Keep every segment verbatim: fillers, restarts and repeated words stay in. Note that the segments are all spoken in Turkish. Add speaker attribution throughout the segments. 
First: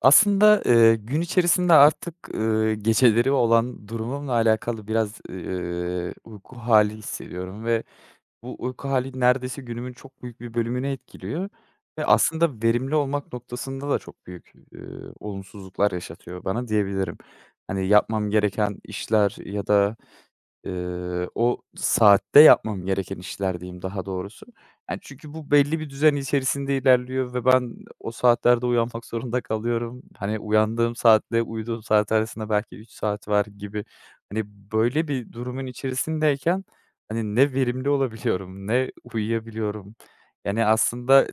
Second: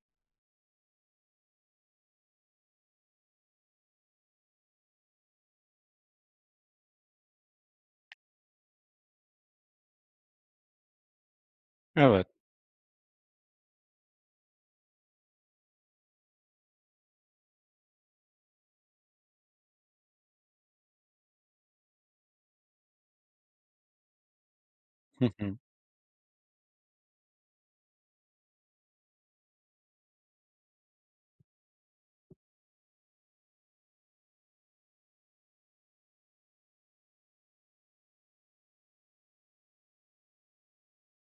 Speaker 1: Aslında, eee, gün içerisinde artık, ııı, geceleri olan durumumla alakalı biraz, eee, uyku hâli hissediyorum ve bu uyku hali neredeyse günümün çok büyük bir bölümünü etkiliyor ve
Speaker 2: Evet.
Speaker 1: aslında verimli olmak noktasında da çok büyük, ııı, olumsuzluklar yaşatıyor bana diyebilirim. Hani, yapmam gereken işler ya da Eee, o saatte yapmam gereken işler diyeyim daha doğrusu. Yani,
Speaker 2: Hı
Speaker 1: çünkü bu
Speaker 2: hı.
Speaker 1: belli bir düzen içerisinde ilerliyor ve ben o saatlerde uyanmak zorunda kalıyorum. Hani, uyandığım saatle uyuduğum saat arasında belki üç saat var gibi. Hani, böyle bir durumun içerisindeyken, hani, ne verimli olabiliyorum ne uyuyabiliyorum. Yani, aslında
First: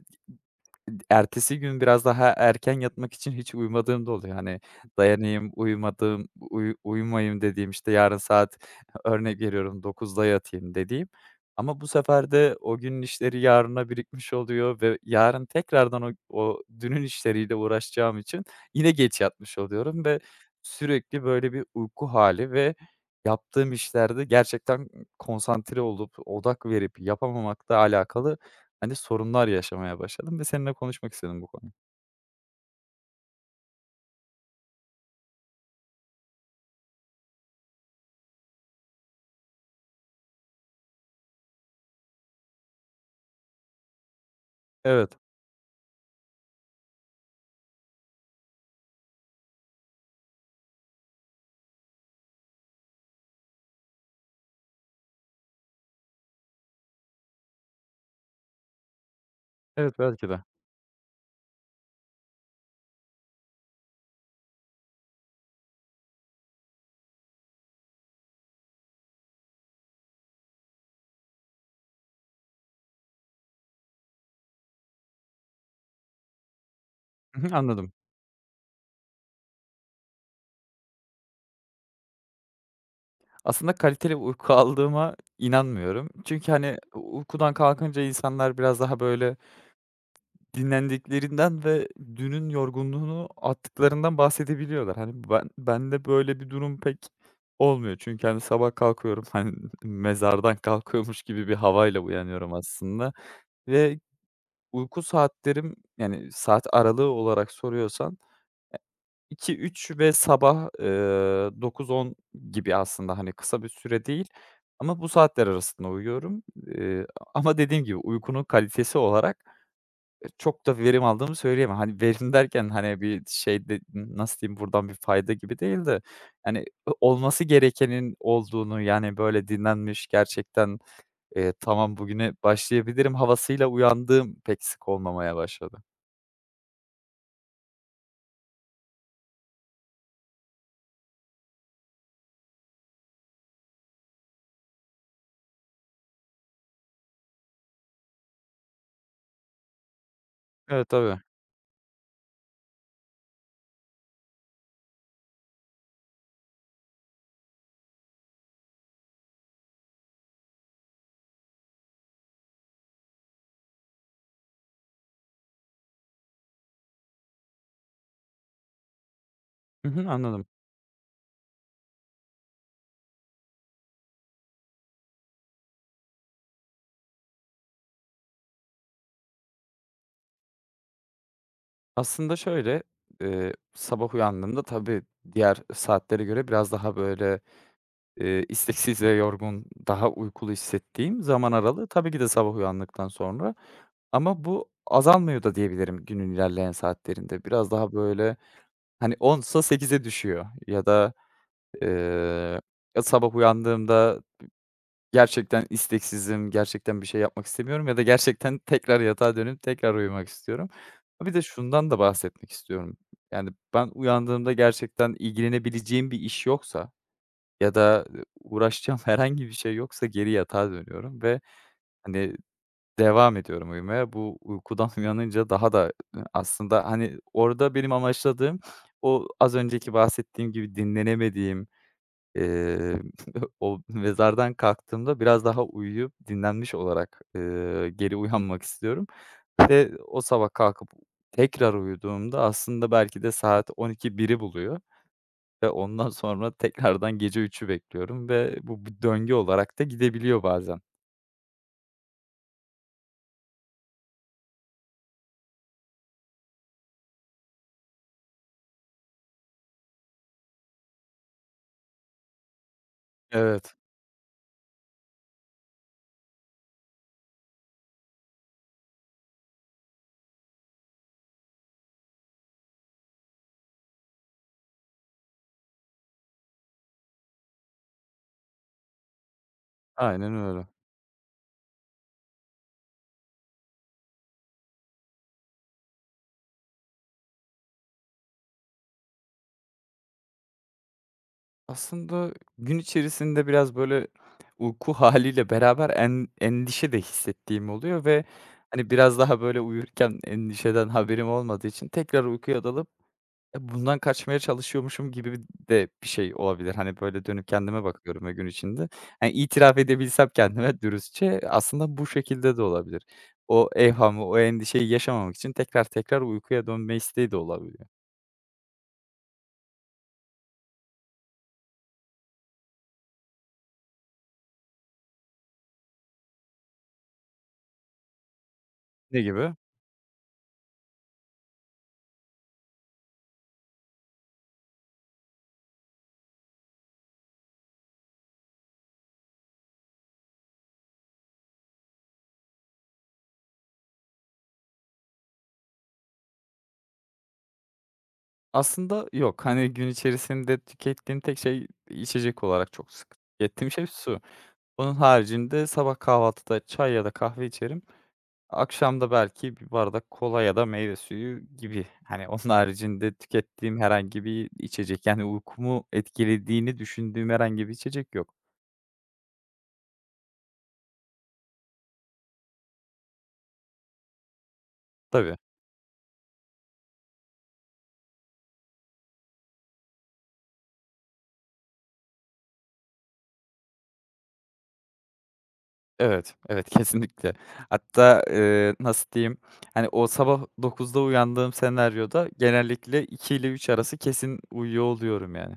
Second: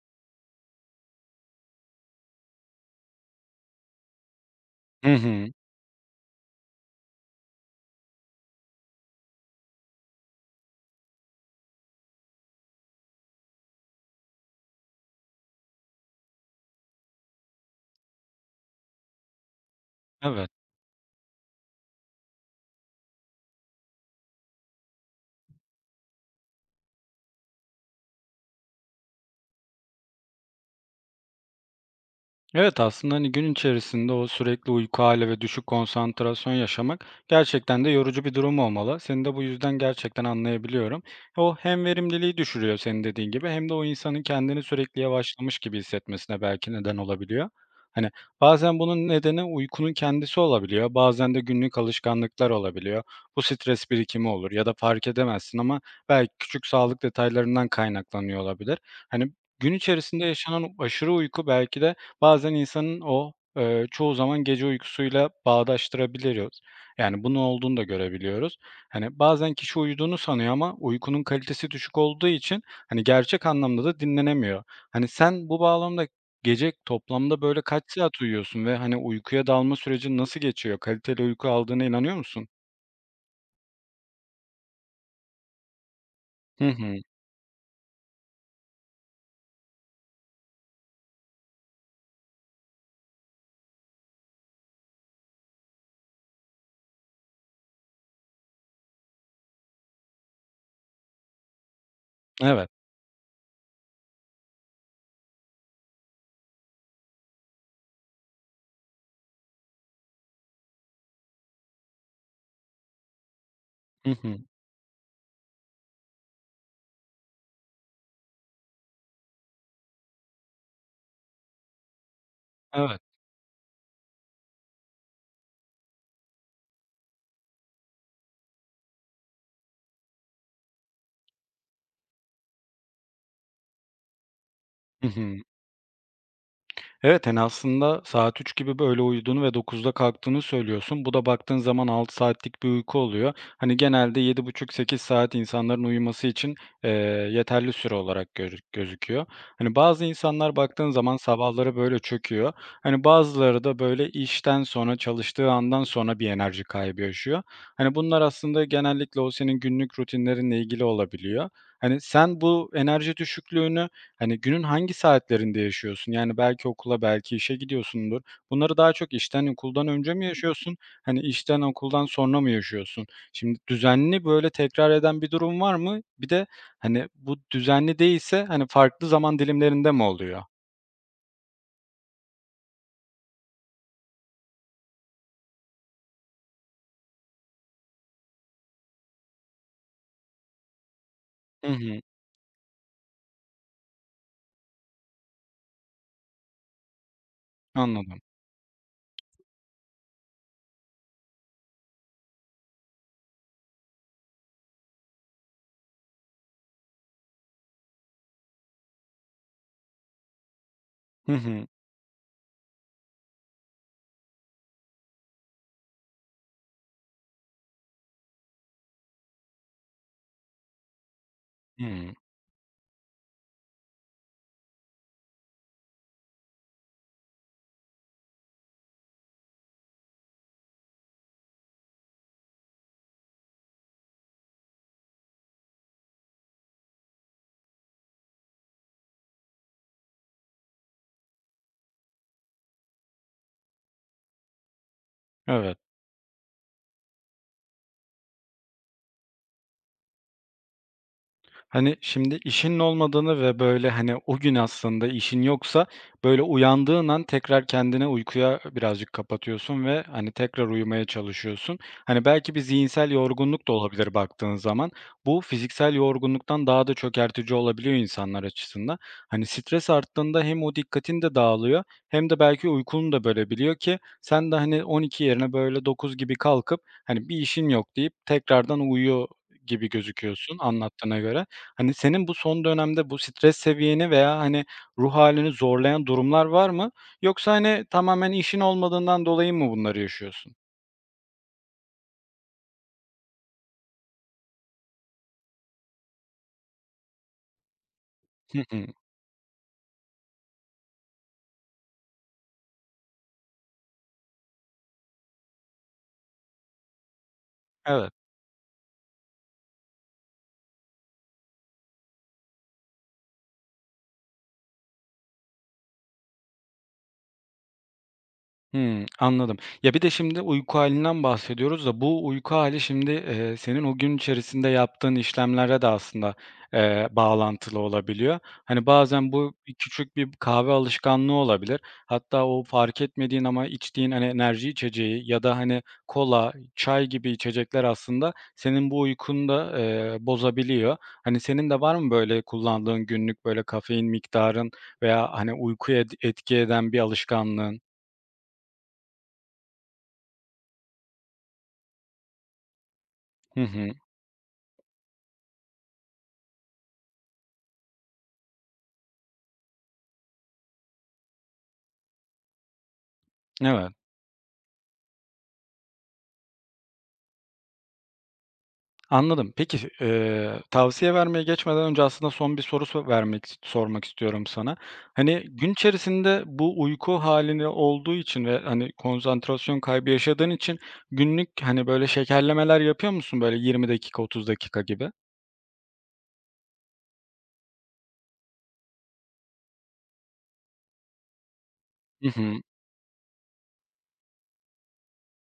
Speaker 1: ertesi gün biraz daha erken yatmak için hiç uyumadığım da oluyor. Hani,
Speaker 2: Hı hı.
Speaker 1: dayanayım, uyumadığım, uyu uyumayayım dediğim, işte, yarın saat örnek veriyorum dokuzda yatayım dediğim, ama bu sefer de o günün işleri yarına birikmiş oluyor ve yarın tekrardan o o dünün işleriyle uğraşacağım için yine geç yatmış oluyorum ve
Speaker 2: Evet.
Speaker 1: sürekli böyle bir uyku hali ve yaptığım işlerde gerçekten konsantre olup, odak verip yapamamakla alakalı bence sorunlar yaşamaya başladım ve seninle konuşmak istedim bu konuyu.
Speaker 2: Evet, aslında, hani, gün içerisinde o sürekli uyku hali ve düşük konsantrasyon yaşamak gerçekten de yorucu bir durum olmalı. Seni de bu yüzden gerçekten anlayabiliyorum. E, o hem verimliliği düşürüyor senin dediğin gibi hem de o insanın kendini sürekli
Speaker 1: Evet,
Speaker 2: yavaşlamış gibi hissetmesine belki neden olabiliyor. Hani, bazen bunun nedeni uykunun kendisi olabiliyor, bazen de günlük alışkanlıklar olabiliyor. Bu stres birikimi olur ya da fark edemezsin ama belki küçük sağlık detaylarından kaynaklanıyor olabilir. Hani, gün
Speaker 1: evet,
Speaker 2: içerisinde
Speaker 1: belki de.
Speaker 2: yaşanan aşırı uyku belki de bazen insanın o, eee, çoğu zaman gece uykusuyla bağdaştırabiliyoruz. Yani bunun olduğunu da görebiliyoruz. Hani, bazen kişi uyuduğunu sanıyor ama uykunun kalitesi düşük olduğu için, hani, gerçek anlamda da dinlenemiyor. Hani, sen bu bağlamda gece toplamda
Speaker 1: Hı hı,
Speaker 2: böyle kaç
Speaker 1: anladım.
Speaker 2: saat uyuyorsun ve, hani, uykuya dalma sürecin nasıl geçiyor? Kaliteli uyku aldığına inanıyor musun?
Speaker 1: Aslında kaliteli uyku aldığıma inanmıyorum. Çünkü,
Speaker 2: Hı
Speaker 1: hani,
Speaker 2: hı.
Speaker 1: uykudan kalkınca insanlar biraz daha, böyle, dinlendiklerinden ve dünün yorgunluğunu attıklarından bahsedebiliyorlar. Hani, ben bende böyle bir durum pek olmuyor. Çünkü, hani, sabah kalkıyorum, hani, mezardan kalkıyormuş gibi bir havayla uyanıyorum
Speaker 2: Evet.
Speaker 1: aslında ve uyku saatlerim, yani, saat aralığı olarak soruyorsan iki üç ve sabah, eee, dokuz on gibi aslında, hani, kısa bir süre
Speaker 2: Hı
Speaker 1: değil
Speaker 2: hı.
Speaker 1: ama bu saatler arasında uyuyorum. Eee, ama dediğim gibi uykunun kalitesi olarak, eee, çok da verim aldığımı söyleyemem. Hani, verim derken,
Speaker 2: Evet.
Speaker 1: hani, bir şey de nasıl diyeyim, buradan bir fayda gibi değil de, hani, o olması gerekenin olduğunu, yani, böyle dinlenmiş, gerçekten, eee, "Tamam, bugüne başlayabilirim." havasıyla uyandığım pek sık
Speaker 2: Hı
Speaker 1: olmamaya
Speaker 2: hı.
Speaker 1: başladı.
Speaker 2: Evet, hani, aslında saat üç gibi böyle uyuduğunu ve dokuzda kalktığını söylüyorsun. Bu da baktığın zaman altı saatlik bir uyku oluyor. Hani, genelde yedi buçuk sekiz saat insanların uyuması için, eee, yeterli süre olarak görü gözüküyor. Hani, bazı insanlar baktığın
Speaker 1: Evet,
Speaker 2: zaman
Speaker 1: tabii.
Speaker 2: sabahları böyle çöküyor. Hani, bazıları da böyle işten sonra, çalıştığı andan sonra bir enerji kaybı yaşıyor. Hani, bunlar aslında genellikle o senin günlük rutinlerinle ilgili olabiliyor. Hani, sen bu enerji düşüklüğünü hani, günün hangi saatlerinde yaşıyorsun? Yani, belki okula, belki işe gidiyorsundur. Bunları daha çok işten, okuldan
Speaker 1: Hı hı,
Speaker 2: önce mi
Speaker 1: anladım.
Speaker 2: yaşıyorsun? Hani, işten, okuldan sonra mı yaşıyorsun? Şimdi düzenli, böyle, tekrar eden bir durum var mı? Bir de, hani, bu düzenli değilse, hani, farklı zaman dilimlerinde mi oluyor?
Speaker 1: Aslında şöyle, eee, sabah uyandığımda tabii diğer saatlere göre biraz daha böyle, eee, isteksiz ve yorgun, daha uykulu hissettiğim zaman
Speaker 2: Hı
Speaker 1: aralığı
Speaker 2: hı.
Speaker 1: tabii ki de sabah uyandıktan sonra. Ama bu azalmıyor da diyebilirim günün ilerleyen saatlerinde. Biraz daha
Speaker 2: Anladım.
Speaker 1: böyle, hani, onsa sekize düşüyor ya da, eee, sabah uyandığımda gerçekten isteksizim, gerçekten bir şey yapmak istemiyorum ya da gerçekten tekrar yatağa dönüp tekrar uyumak istiyorum.
Speaker 2: Hı
Speaker 1: Bir de
Speaker 2: hı.
Speaker 1: şundan da bahsetmek istiyorum. Yani, ben uyandığımda gerçekten ilgilenebileceğim bir iş yoksa ya da, e, uğraşacağım herhangi bir şey yoksa geri yatağa dönüyorum ve,
Speaker 2: Hımm.
Speaker 1: hani, devam ediyorum uyumaya. Bu uykudan uyanınca daha da, e, aslında, hani, orada benim amaçladığım o az önceki bahsettiğim gibi dinlenemediğim Eee, o mezardan kalktığımda biraz daha uyuyup dinlenmiş olarak, eee, geri uyanmak istiyorum ve o sabah kalkıp tekrar uyuduğumda aslında belki de saat on bir biri buluyor ve
Speaker 2: Evet.
Speaker 1: ondan sonra tekrardan gece üçü bekliyorum ve bu bir döngü olarak da gidebiliyor bazen.
Speaker 2: Hani, şimdi işinin olmadığını ve, böyle, hani, o gün aslında işin yoksa, böyle, uyandığın an tekrar kendine uykuya birazcık kapatıyorsun ve, hani, tekrar uyumaya çalışıyorsun. Hani, belki bir zihinsel yorgunluk da
Speaker 1: Evet.
Speaker 2: olabilir baktığın zaman. Bu fiziksel yorgunluktan daha da çökertici olabiliyor insanlar açısından. Hani, stres arttığında hem o dikkatin de dağılıyor hem de belki uykunu da bölebiliyor ki sen de, hani, on iki yerine, böyle, dokuz gibi kalkıp, hani, bir işin yok deyip tekrardan uyuyor gibi
Speaker 1: Aynen
Speaker 2: gözüküyorsun
Speaker 1: öyle.
Speaker 2: anlattığına göre. Hani, senin bu son dönemde bu stres seviyeni veya, hani, ruh halini zorlayan durumlar var mı? Yoksa, hani, tamamen işin olmadığından dolayı mı bunları yaşıyorsun?
Speaker 1: Aslında gün içerisinde biraz, böyle, uyku haliyle beraber en endişe de hissettiğim oluyor ve,
Speaker 2: Hı hı.
Speaker 1: hani, biraz daha, böyle, uyurken endişeden haberim olmadığı için tekrar uykuya dalıp, e, bundan kaçmaya çalışıyormuşum gibi de bir şey olabilir. Hani, böyle, dönüp kendime
Speaker 2: Evet.
Speaker 1: bakıyorum ve gün içinde, hani, itiraf edebilsem kendime dürüstçe aslında bu şekilde de olabilir. O evhamı, o endişeyi yaşamamak için tekrar tekrar uykuya dönme isteği de olabiliyor.
Speaker 2: Hımm, anladım. Ya, bir de şimdi uyku halinden bahsediyoruz da bu uyku hali şimdi, eee, senin o gün içerisinde yaptığın işlemlere de aslında, eee, bağlantılı olabiliyor. Hani,
Speaker 1: Ne
Speaker 2: bazen bu
Speaker 1: gibi?
Speaker 2: bir küçük bir kahve alışkanlığı olabilir. Hatta o fark etmediğin ama içtiğin, hani, enerji içeceği ya da, hani, kola, çay gibi içecekler aslında senin bu uykunu da, eee, bozabiliyor. Hani, senin de var mı böyle kullandığın günlük böyle kafein miktarın veya, hani, uykuya et etki eden bir alışkanlığın?
Speaker 1: Aslında yok. Hani, gün içerisinde tükettiğim tek şey içecek olarak çok sık
Speaker 2: Hı
Speaker 1: tükettiğim şey
Speaker 2: hı.
Speaker 1: su. Onun haricinde sabah kahvaltıda çay ya da kahve içerim. Akşamda belki bir bardak kola ya da meyve suyu gibi. Hani, onun haricinde tükettiğim
Speaker 2: Evet,
Speaker 1: herhangi bir içecek, yani, uykumu etkilediğini düşündüğüm herhangi bir içecek yok.
Speaker 2: anladım. Peki, eee, tavsiye vermeye geçmeden önce aslında son bir soru so vermek sormak istiyorum sana.
Speaker 1: Tabii.
Speaker 2: Hani, gün içerisinde bu uyku halini olduğu için ve, hani, konsantrasyon kaybı yaşadığın için günlük, hani, böyle şekerlemeler yapıyor musun? Böyle yirmi dakika, otuz dakika gibi?
Speaker 1: Evet, evet, kesinlikle. Hatta, eee, nasıl diyeyim, hani, o sabah dokuzda uyandığım
Speaker 2: Hı
Speaker 1: senaryoda
Speaker 2: hı.
Speaker 1: genellikle iki ile üç arası kesin uyuyor oluyorum yani.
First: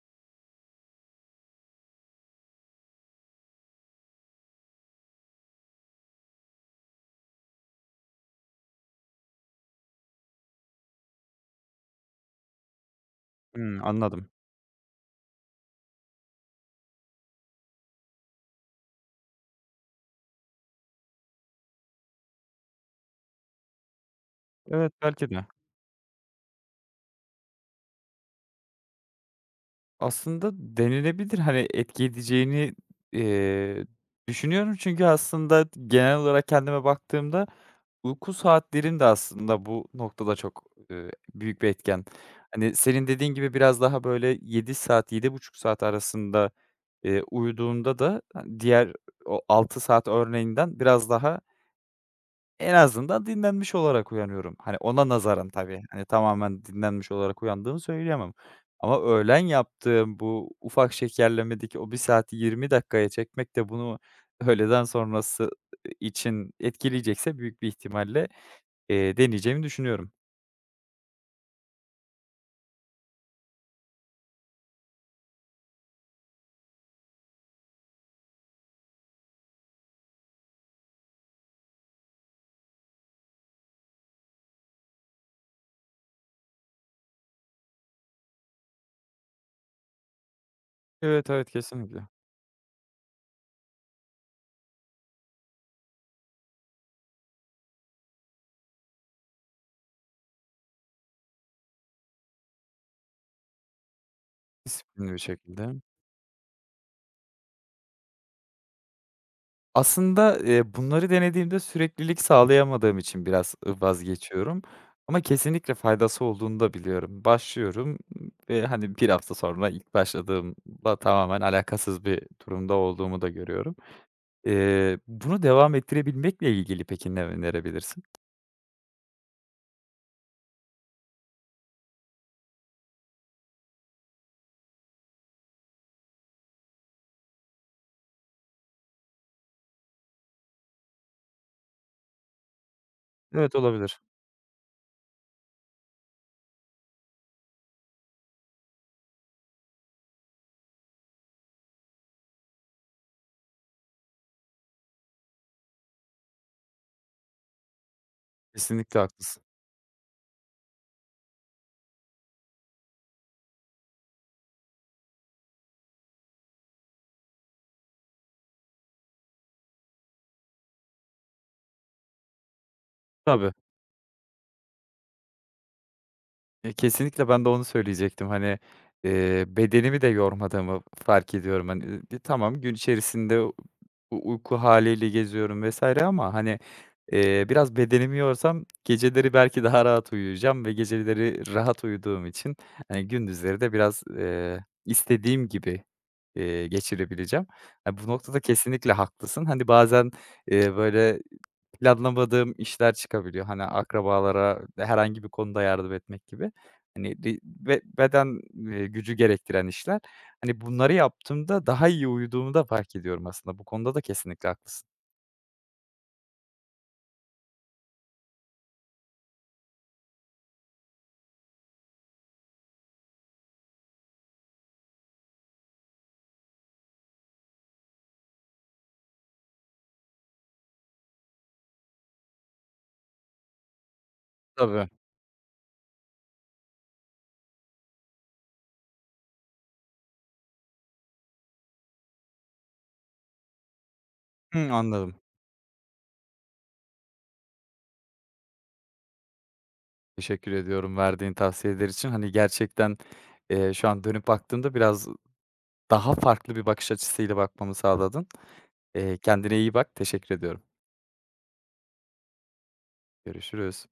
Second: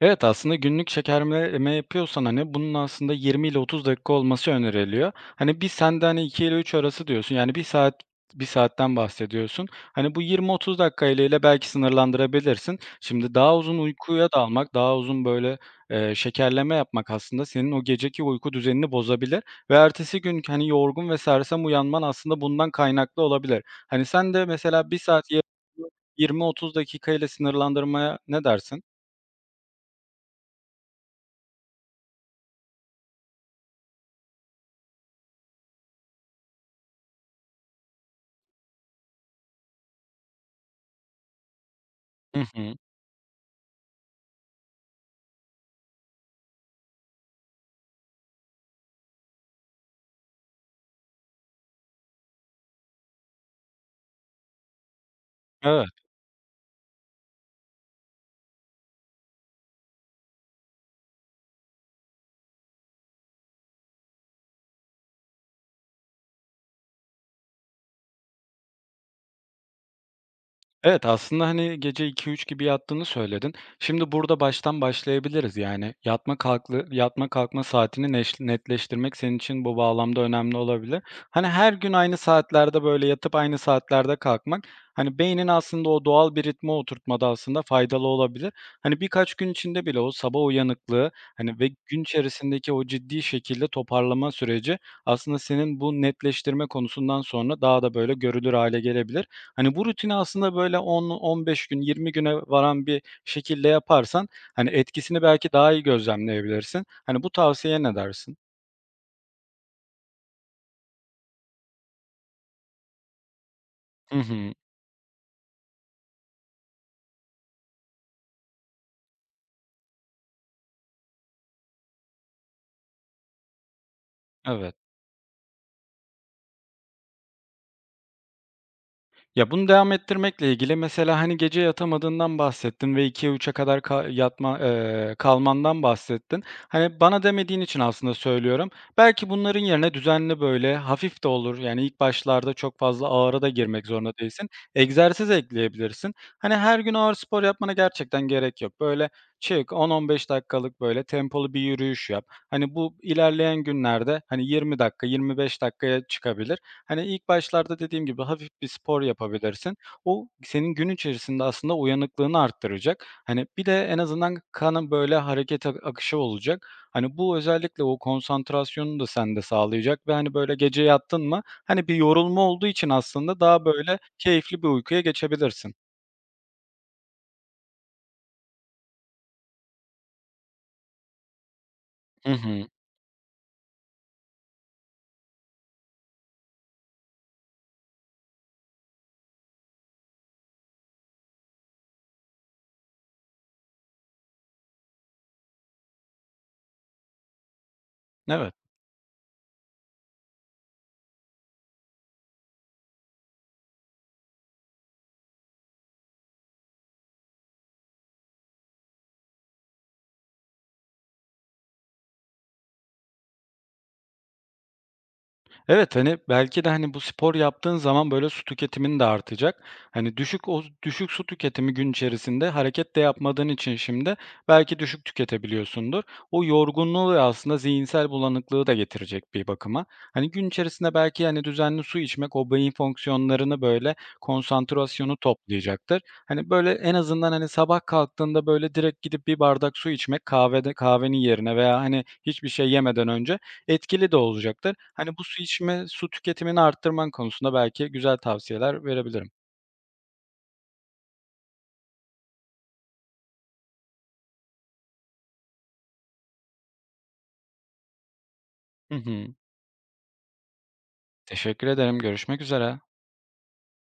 Speaker 2: Evet, aslında günlük şekerleme yapıyorsan, hani, bunun aslında yirmi ile otuz dakika olması öneriliyor. Hani, bir sen de, hani, iki ile üç arası diyorsun. Yani bir saat bir saatten bahsediyorsun. Hani, bu yirmi otuz ile ile belki sınırlandırabilirsin. Şimdi daha uzun
Speaker 1: Hımm,
Speaker 2: uykuya
Speaker 1: anladım.
Speaker 2: dalmak, daha uzun, böyle, eee, şekerleme yapmak aslında senin o geceki uyku düzenini bozabilir ve ertesi gün, hani, yorgun ve sersem uyanman aslında bundan kaynaklı olabilir. Hani, sen de mesela
Speaker 1: Evet,
Speaker 2: bir saat
Speaker 1: belki de.
Speaker 2: yirmi otuz ile sınırlandırmaya ne dersin?
Speaker 1: Aslında denilebilir, hani, etki edeceğini, eee, düşünüyorum. Çünkü aslında genel olarak kendime baktığımda uyku saatlerim de aslında bu noktada çok, eee, büyük bir etken.
Speaker 2: Hı hı.
Speaker 1: Hani, senin dediğin gibi biraz daha böyle yedi saat, yedi buçuk saat arasında, eee, uyuduğumda da, hani, diğer o altı saat örneğinden biraz daha en azından dinlenmiş olarak uyanıyorum. Hani, ona nazaran tabii.
Speaker 2: Evet,
Speaker 1: Hani, tamamen dinlenmiş olarak uyandığımı söyleyemem. Ama öğlen yaptığım bu ufak şekerlemedeki o bir saati yirmi dakikaya çekmek de bunu öğleden sonrası için etkileyecekse büyük bir ihtimalle, eee, deneyeceğimi düşünüyorum.
Speaker 2: evet, aslında, hani, gece iki üç gibi yattığını söyledin. Şimdi burada baştan başlayabiliriz. Yani yatma kalklı yatma kalkma saatini neş netleştirmek senin için bu bağlamda önemli olabilir. Hani, her gün aynı saatlerde, böyle, yatıp aynı saatlerde kalkmak, hani, beynin aslında o doğal bir ritme oturtmada aslında faydalı olabilir. Hani, birkaç gün içinde bile o sabah uyanıklığı,
Speaker 1: Evet, evet,
Speaker 2: hani, ve gün
Speaker 1: kesinlikle.
Speaker 2: içerisindeki o ciddi şekilde toparlama süreci aslında senin bu netleştirme konusundan sonra daha da, böyle, görülür hale gelebilir. Hani, bu rutini aslında böyle on on beş gün, yirmi güne varan bir şekilde yaparsan, hani,
Speaker 1: Disiplinli bir
Speaker 2: etkisini belki
Speaker 1: şekilde.
Speaker 2: daha iyi gözlemleyebilirsin. Hani, bu tavsiyeye ne dersin?
Speaker 1: Aslında, eee, bunları denediğimde süreklilik sağlayamadığım için biraz, ııı,
Speaker 2: Hı hı.
Speaker 1: vazgeçiyorum ama kesinlikle faydası olduğunu da biliyorum. Başlıyorum ve, hani, bir hafta sonra ilk başladığımla tamamen alakasız bir durumda olduğumu da görüyorum.
Speaker 2: Evet.
Speaker 1: Eee, bunu devam ettirebilmekle ilgili peki ne önerebilirsin?
Speaker 2: Ya, bunu devam ettirmekle ilgili mesela, hani, gece yatamadığından bahsettin ve ikiye üçe kadar ka yatma, eee, kalmandan bahsettin. Hani, bana demediğin için aslında söylüyorum. Belki bunların yerine düzenli, böyle, hafif de olur, yani, ilk başlarda çok fazla ağıra da
Speaker 1: Evet,
Speaker 2: girmek
Speaker 1: olabilir.
Speaker 2: zorunda değilsin. Egzersiz ekleyebilirsin. Hani, her gün ağır spor yapmana gerçekten gerek yok. Böyle, çık, on on beş dakikalık, böyle, tempolu bir yürüyüş yap. Hani, bu ilerleyen günlerde, hani, yirmi dakika, yirmi beş dakikaya çıkabilir. Hani, ilk başlarda dediğim gibi hafif bir
Speaker 1: Kesinlikle
Speaker 2: spor
Speaker 1: haklısın.
Speaker 2: yapabilirsin. O senin gün içerisinde aslında uyanıklığını arttıracak. Hani, bir de en azından kanın, böyle, hareket ak akışı olacak. Hani, bu özellikle o konsantrasyonunu da sende sağlayacak ve, hani, böyle, gece yattın mı, hani, bir yorulma olduğu için aslında
Speaker 1: Tabii.
Speaker 2: daha, böyle, keyifli bir uykuya geçebilirsin.
Speaker 1: Eee, kesinlikle ben de onu söyleyecektim. Hani, eee, bedenimi de yormadığımı fark ediyorum. Hani, ııı,
Speaker 2: Hı
Speaker 1: tamam
Speaker 2: hı.
Speaker 1: gün içerisinde u uyku haliyle geziyorum vesaire ama, hani, eee, biraz bedenimi yorsam geceleri belki daha rahat uyuyacağım ve geceleri rahat uyuduğum için, hani, gündüzleri de biraz, eee, istediğim gibi, eee, geçirebileceğim. Ya, bu noktada
Speaker 2: Evet.
Speaker 1: kesinlikle haklısın. Hani, bazen, eee, böyle planlamadığım işler çıkabiliyor. Hani akrabalara herhangi bir konuda yardım etmek gibi. Hani di be beden, eee, gücü gerektiren işler. Hani bunları yaptığımda daha iyi uyuduğumu da fark ediyorum aslında. Bu konuda da kesinlikle haklısın.
Speaker 2: Evet, hani, belki de, hani, bu spor yaptığın zaman, böyle, su tüketimin de artacak. Hani, düşük o düşük su tüketimi gün içerisinde hareket de yapmadığın için şimdi belki düşük tüketebiliyorsundur. O yorgunluğu ve aslında zihinsel bulanıklığı da getirecek bir bakıma. Hani, gün içerisinde belki, hani, düzenli su içmek o beyin fonksiyonlarını, böyle,
Speaker 1: Tabii.
Speaker 2: konsantrasyonu toplayacaktır. Hani, böyle, en azından, hani, sabah kalktığında, böyle, direkt gidip bir bardak su içmek kahvede kahvenin yerine veya, hani, hiçbir şey yemeden önce etkili de
Speaker 1: Hımm,
Speaker 2: olacaktır. Hani,
Speaker 1: anladım.
Speaker 2: bu su içme su tüketimini arttırman konusunda belki güzel tavsiyeler verebilirim.
Speaker 1: Teşekkür ediyorum verdiğin tavsiyeler için. Hani gerçekten, eee, şu an dönüp baktığımda biraz daha farklı bir bakış açısıyla bakmamı sağladın.
Speaker 2: Hı
Speaker 1: Eee,
Speaker 2: hı.
Speaker 1: kendine iyi bak. Teşekkür ediyorum.
Speaker 2: Teşekkür ederim. Görüşmek üzere.
Speaker 1: Görüşürüz.